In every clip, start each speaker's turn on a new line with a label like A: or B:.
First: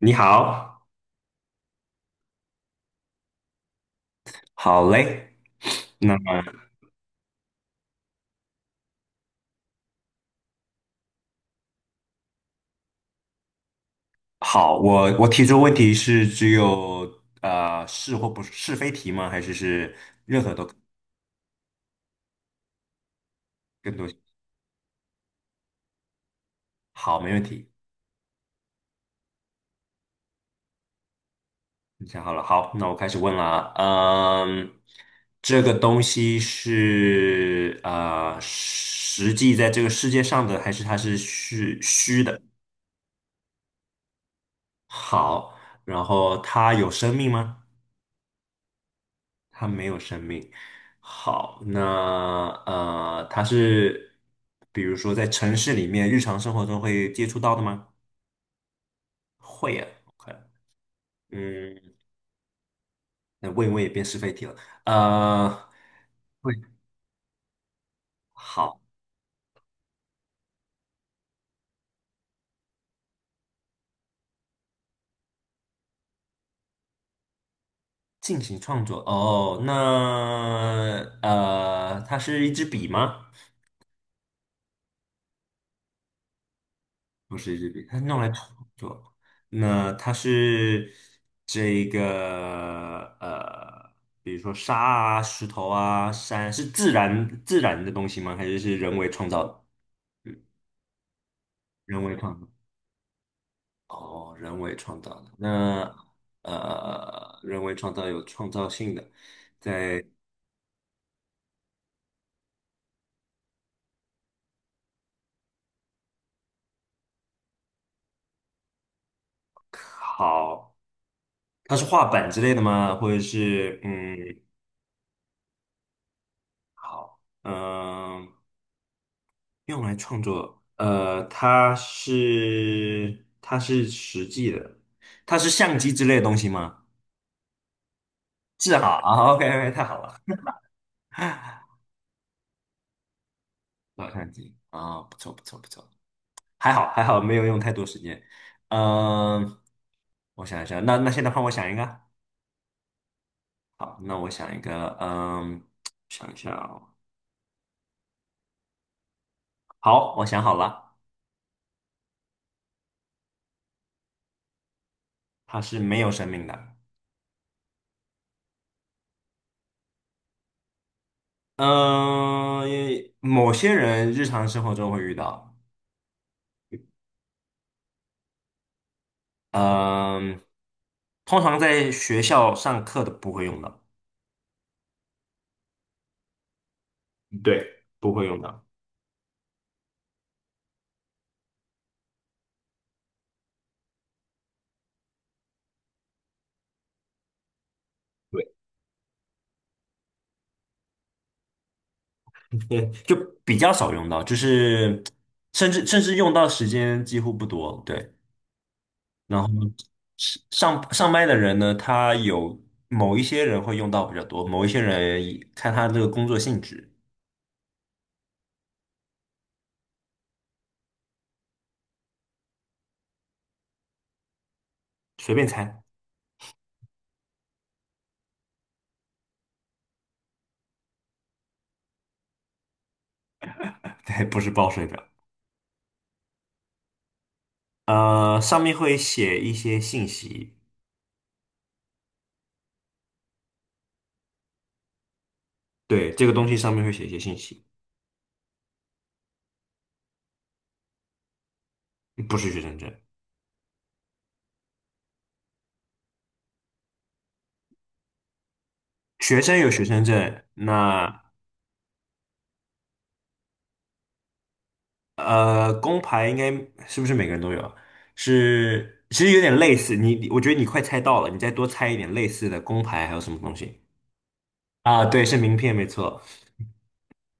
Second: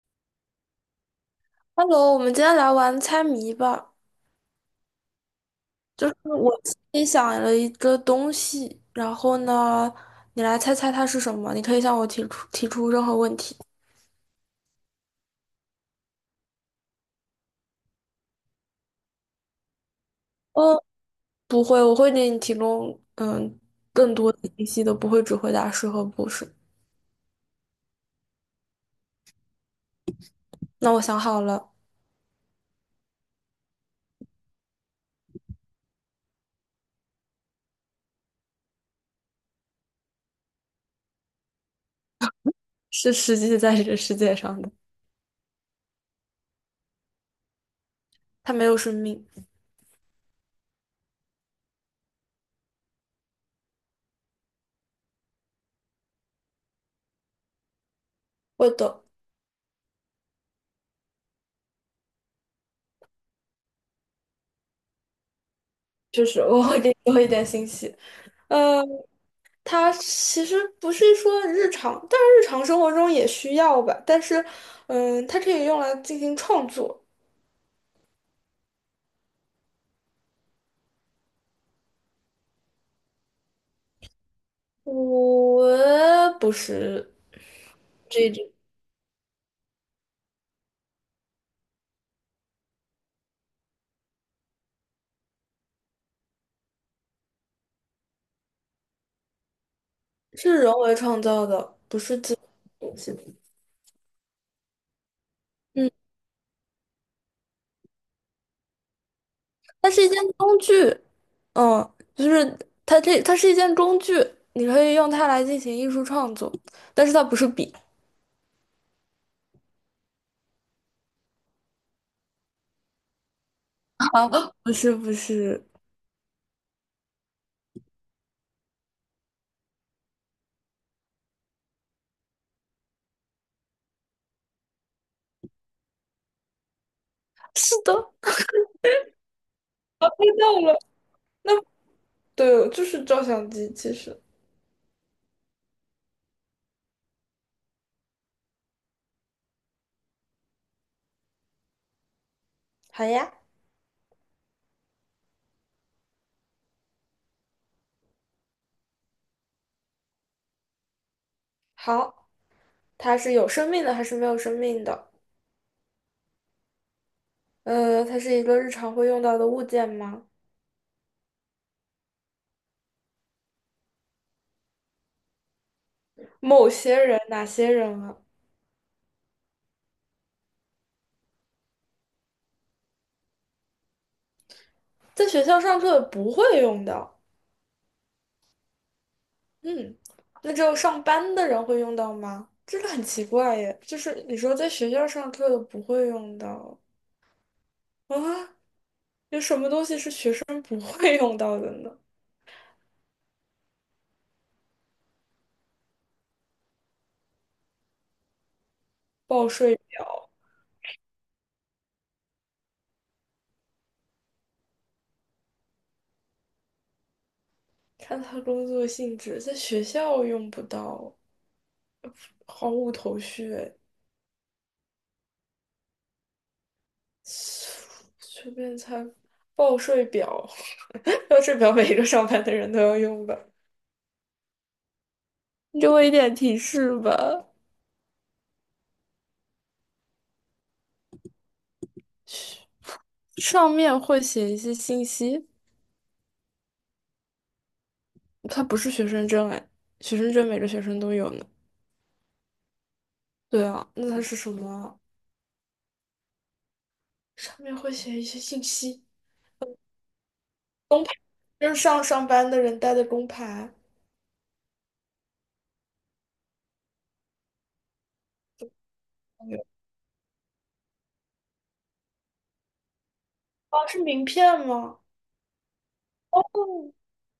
A: 你好，
B: Hello，我们今天来玩猜谜吧。
A: 好嘞。
B: 就是
A: 那么
B: 我心里想了一个东西，然后呢，你来猜猜它是什么。你可以向我提出任何问题。
A: 好，我提出问题是只有是或不是是非题吗？还是任何都
B: 嗯，不会，我会给你提供
A: 更多？
B: 更多的信息的，不会只回答是和不是。
A: 好，没问题。
B: 那我想好了，
A: 你想好了，好，那我开始问了啊。嗯，这个东西是实际在这个世界上的，还是它是虚虚的？
B: 是实际在这个世界上的，
A: 好，然后它有生命吗？
B: 它没有生命。
A: 它没有生命。好，那它是比如说在城市里面日常生活中会接触到的吗？
B: 会的，
A: 会啊，OK，嗯，那问一问也变是非题了。呃，
B: 就是
A: 会，
B: 我会给你多一点信息。
A: 好，
B: 嗯。它其实不是说日常，但是日常生活中也需要吧。但是，嗯，它可以用来进行创作。
A: 进行创作。哦，那它是一支笔吗？
B: 我不是
A: 不是日币，它是用
B: 这
A: 来
B: 种，
A: 创作。那它是这个呃，比如说沙啊、石头啊、山，是自然的东西吗？还是人为创造的？
B: 是人为创造的，不
A: 人为
B: 是自
A: 创
B: 己
A: 造。
B: 东西。
A: 哦，人为创造的。那
B: 嗯，
A: 人为创造有创造性的，
B: 它是
A: 在
B: 一件工具。嗯，就是它是一件工具，你可以用它来进行艺术创作，但是它不是笔
A: 好，它是画板之类的吗？或者是
B: 啊，不是，
A: 好，用来创作，它是实际的，它是相机之类的东西吗？
B: 是的，
A: 是好啊，OK OK,太好
B: 猜
A: 了，
B: 到了。那对，就是照相机，其
A: 照
B: 实。
A: 相机啊，不错不错不错，还好还好，没有用太多时间。嗯，我想一下，那现在换我想一个，
B: 好呀，
A: 好，那我想一个，想一下哦，好，我想好了，
B: 好。它是有生命的还是没有生命的？
A: 它是没有生命的，
B: 呃，它是一个日常会用到的物件吗？
A: 嗯，某些人日常生活中会遇到。
B: 某些人，哪些人啊？
A: 嗯，通常在学校上课的不会用到，
B: 在学校上课不会用到，
A: 对不会用到，
B: 嗯，那只有上班的人会用到吗？这个很奇怪耶，就是你说在学校上课的不会用到
A: 对，
B: 啊，有什么东西是学生不会用到的呢？
A: 对，就比较少用到，就是甚至用到时间几乎不多，对。然后
B: 报税，
A: 上班的人呢，他有某一些人会用到比较多，某一些人以看他这个工作性质，
B: 看他工作性质，在学校用不到，毫无头绪。
A: 随便猜，
B: 随便猜，报税表，报税表每一个上班的人都要用吧？
A: 对，不是报税表，
B: 你给我一点提示吧。
A: 上面会写一些信息，
B: 上面会写一些信息，
A: 对，这个东西上面会写一些信息，
B: 它不是学生证哎，学生证每个学生都有呢。
A: 不是学生证。
B: 对啊，那它是什么啊，上面会写一些信息，
A: 学生有学生证，那
B: 就是上班的人带的工牌。
A: 工牌应该是不是每个人都有啊？是，其实有点
B: 有
A: 类似。我觉得你快猜到了，你再多猜一点类似的工牌还有什么东西
B: 哦，是名片吗？
A: 啊？对，是名片，没错，
B: 哦，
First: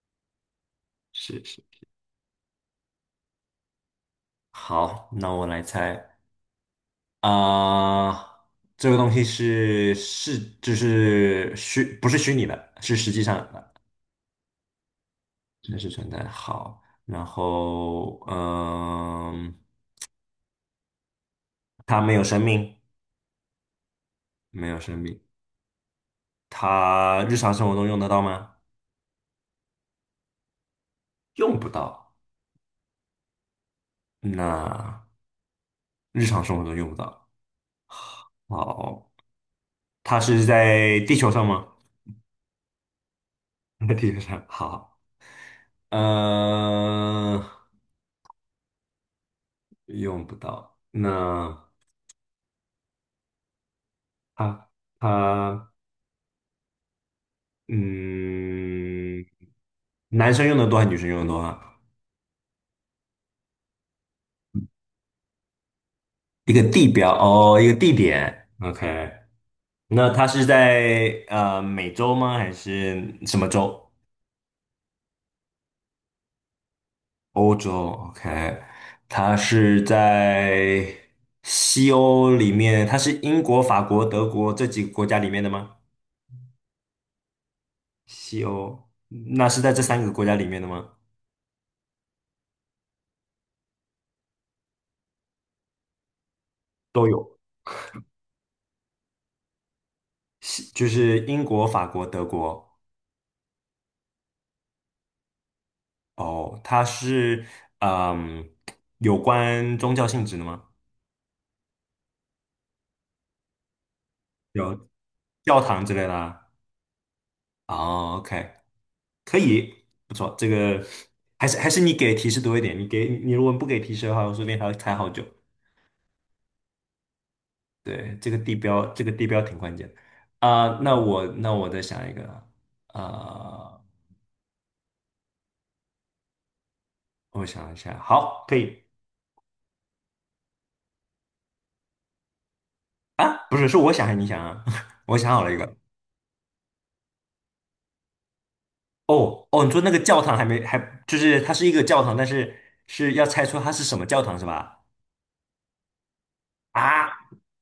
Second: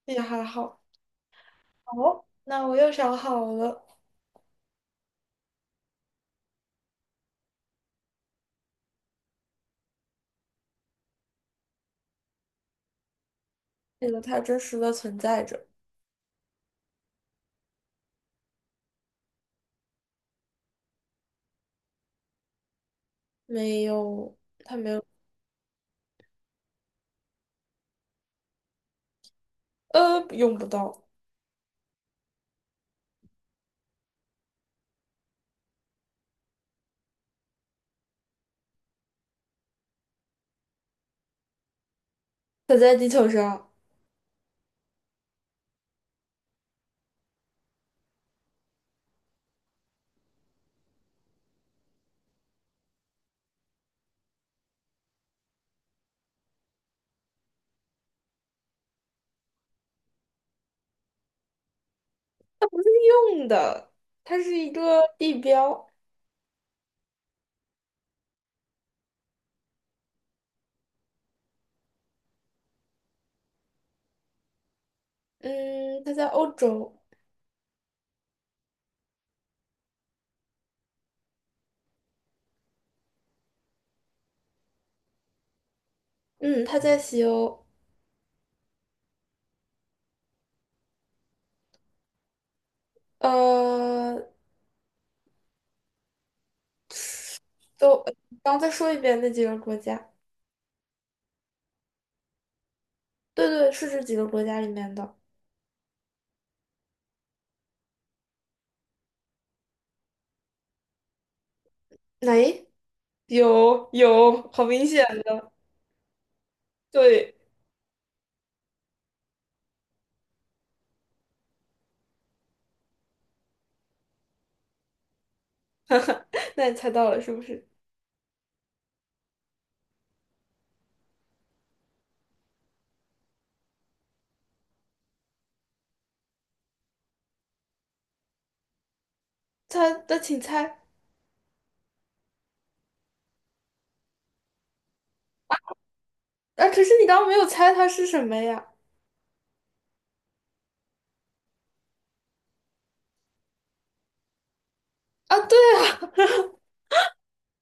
B: 也还好。
A: 是是。
B: 哦，那我又想好了，
A: 好，那我来猜啊，这个东西是就是虚，不是虚拟的，是实际上的，
B: 这个它真实的存在着，
A: 真实存在好，然后它没有生命，
B: 没有。
A: 没有生命。它日常生活中用得到吗？
B: 呃，用不到，
A: 用不到。那日常生活中用不到。好，它是在地球上吗？
B: 它在地球上
A: 在地球上。好，呃，用不到。那它它嗯，男生用的多还是女生用的多啊？
B: 用的，它是一个地标。
A: 一个地标哦，一个地点。OK，那它是在美洲吗？还是什么洲？
B: 嗯，它在欧洲。
A: 欧洲，OK，它是在西欧里面，它是英国、法国、德国这几个国家里面的吗？
B: 嗯，它在西欧。
A: 西欧，那是在这三个国家里面的吗？
B: 呃，
A: 都有，
B: 都，刚再说一遍那几个国家。
A: 西就是英国、法国、德国。
B: 对对，是这几个国家里面的。
A: 哦，它是嗯，有关宗教性质的吗？
B: 哎，有有，好明
A: 有
B: 显的，
A: 教堂之类的啊？
B: 对。
A: o k 可以，不错，这个还是你给提示多一点，你如果不给提示的话，我说不定还要猜好久。
B: 那你猜到了是不是？
A: 对，这个地标，这个地标挺关键的啊、那我再想一个啊、我想一下，好，可以
B: 猜，那请猜。
A: 啊，不是，是我想还是你想啊？我想好了一个。
B: 啊，可是你刚刚没有猜它是什么呀？
A: 哦哦，你说那个教堂还没还就是它是一个教堂，但是是要猜出它是什么教堂是吧？
B: 啊，对啊，
A: 啊，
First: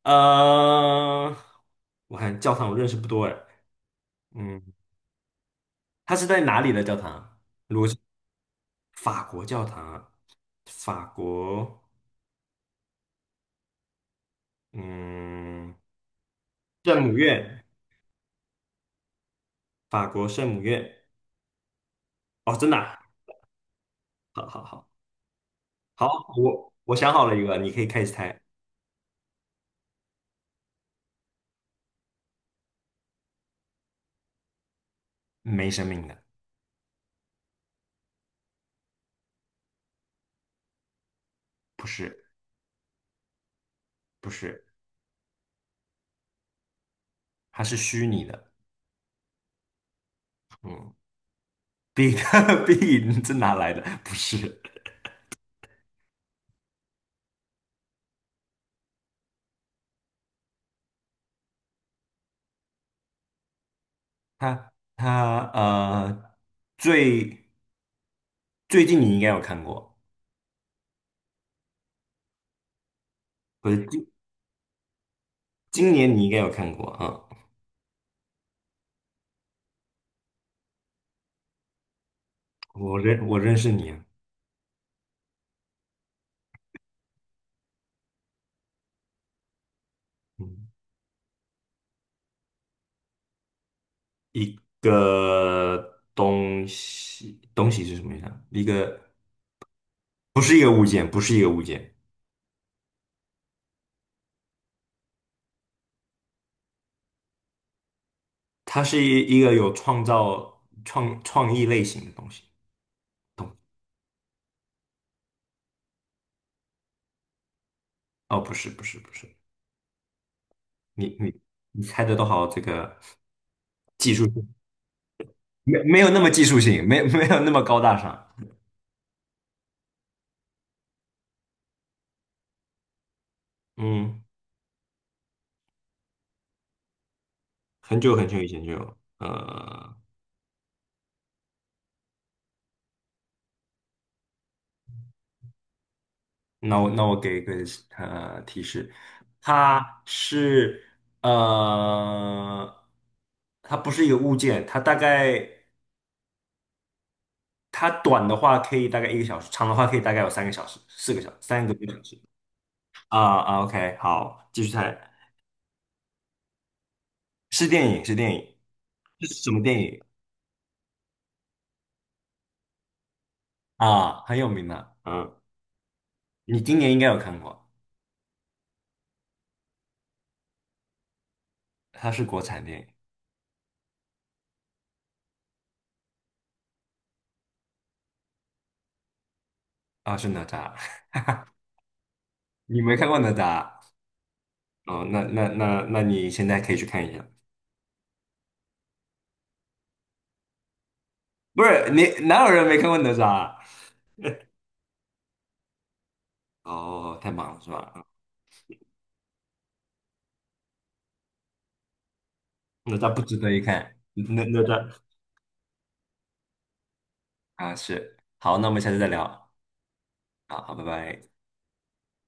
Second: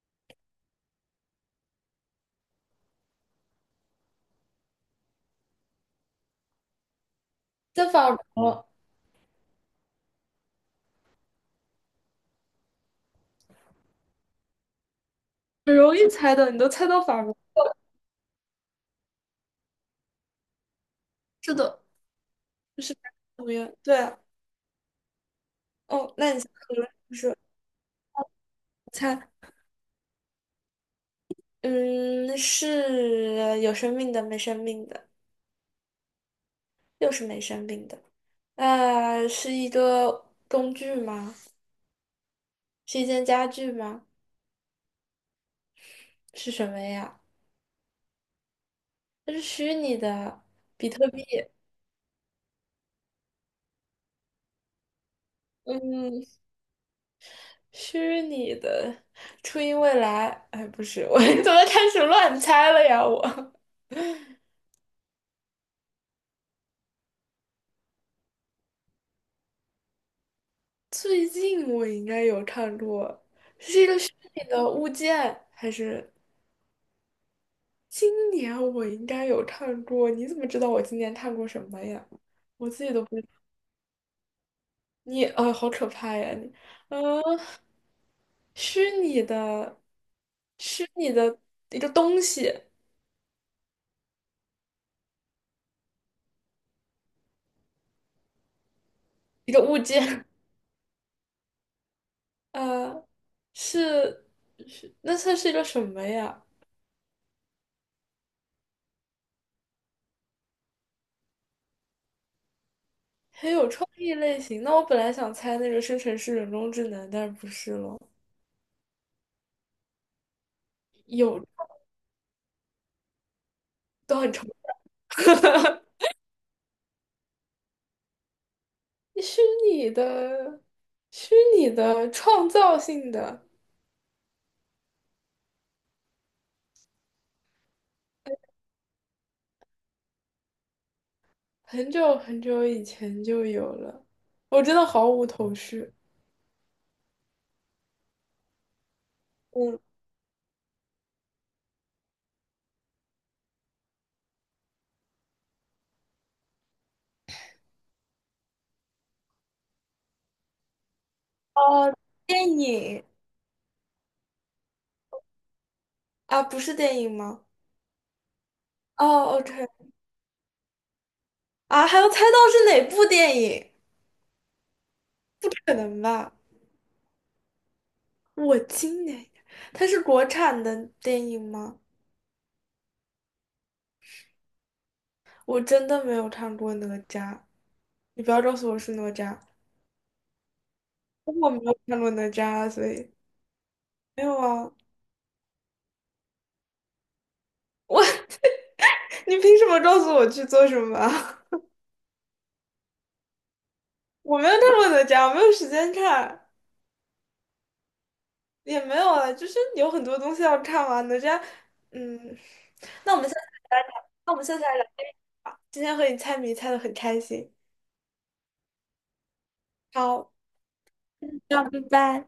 A: 呃，我看教堂我认识不多哎，嗯，它是在哪里的教堂？
B: 在法国。
A: 法国教堂啊，法国，嗯，
B: 很容易猜的，你都猜到
A: 圣母
B: 法国。
A: 院。法国圣母院。
B: 是的，
A: 哦，真的
B: 就是
A: 啊
B: 纽约，对。
A: 好好好好，
B: 哦，那你
A: 我
B: 可能
A: 我想
B: 就
A: 好了
B: 是
A: 一个，你可以开始猜。
B: 猜。嗯，是有生命的，没生命的？
A: 没生命的，
B: 又是没生命的。呃，是一个工具吗？
A: 不是
B: 是一件家具吗？
A: 不是，
B: 是什么呀？
A: 它是虚拟的。
B: 它是虚拟的，比
A: 嗯
B: 特币，
A: ，big big 这哪 来的？不是，
B: 嗯，虚拟的，初音未来，哎，不是，我 怎么开始乱猜了呀？我
A: 它最最近你应该有看过，
B: 最近我应该有看过
A: 不是今
B: 那个物件，还
A: 今
B: 是？
A: 年你应该有看过啊。嗯
B: 今年我应该有看过，你怎么知道我今年看过什么呀？我自己
A: 我
B: 都不
A: 认
B: 知。
A: 我认识你啊，
B: 你啊，好可怕呀！你，嗯、虚拟的，
A: 嗯，
B: 虚拟的一个东西，
A: 一个东西东西是什么意思啊？
B: 一个物件，
A: 不是一个物件，不是一个物件。
B: 呃，是是，那算是一个什么呀？
A: 它是一个有创造创创意类型的东西。
B: 很有创意类型。那我本来想猜那个生成式人工智能，但是不是咯，
A: 哦，不是，不是，不是，你
B: 有
A: 你你猜的都好，这个技
B: 都
A: 术
B: 很抽
A: 性
B: 象。
A: 没有那么技术性，没有那么高大上。
B: 虚拟的，虚拟的创造性的。
A: 嗯，很久很久以前就有。
B: 很久很久以前就有了，我真的毫无头绪。
A: 那我给一个提示，
B: 嗯，
A: 它是呃，它不是一个物件，它大概它短的话可以大概一个小时，长的话可以大概有3个小时、4个小时、三个多
B: 哦，
A: 小时。
B: 电影
A: 啊啊，OK，好，继续猜，
B: 啊，不是电影吗？
A: 是电影，是电影，这是
B: 哦
A: 什么
B: ，OK，
A: 电影
B: 啊，还要猜到是哪部电影？
A: 啊？很有名的，
B: 不可能吧？
A: 你今年应该有看过，
B: 我今年，它是国产的电影吗？
A: 它是国产电影
B: 我真的没有看过哪吒，你不要告诉我是哪吒，
A: 啊，是哪吒，
B: 我没有看过哪吒，啊
A: 你
B: 所
A: 没看
B: 以
A: 过哪吒？
B: 没有啊。
A: 哦，那你现在可以去看一下，
B: 我，你凭什么告诉我去做什么啊？
A: 不是你哪有人没看过哪吒啊
B: 我没有看过哪吒，我没有时间看。
A: 哦，太忙了是吧？
B: 也没有啊，就是有很多东西要看完的。这样，嗯，
A: 哪
B: 那
A: 吒
B: 我
A: 不
B: 们下
A: 值
B: 次
A: 得一
B: 来
A: 看，
B: 聊，那我
A: 哪
B: 们下
A: 哪
B: 次来聊。
A: 吒
B: 今天和你猜谜猜的很开心，
A: 啊是，好，那我们下次再聊，
B: 好，
A: 啊，好，拜拜。
B: 那拜拜。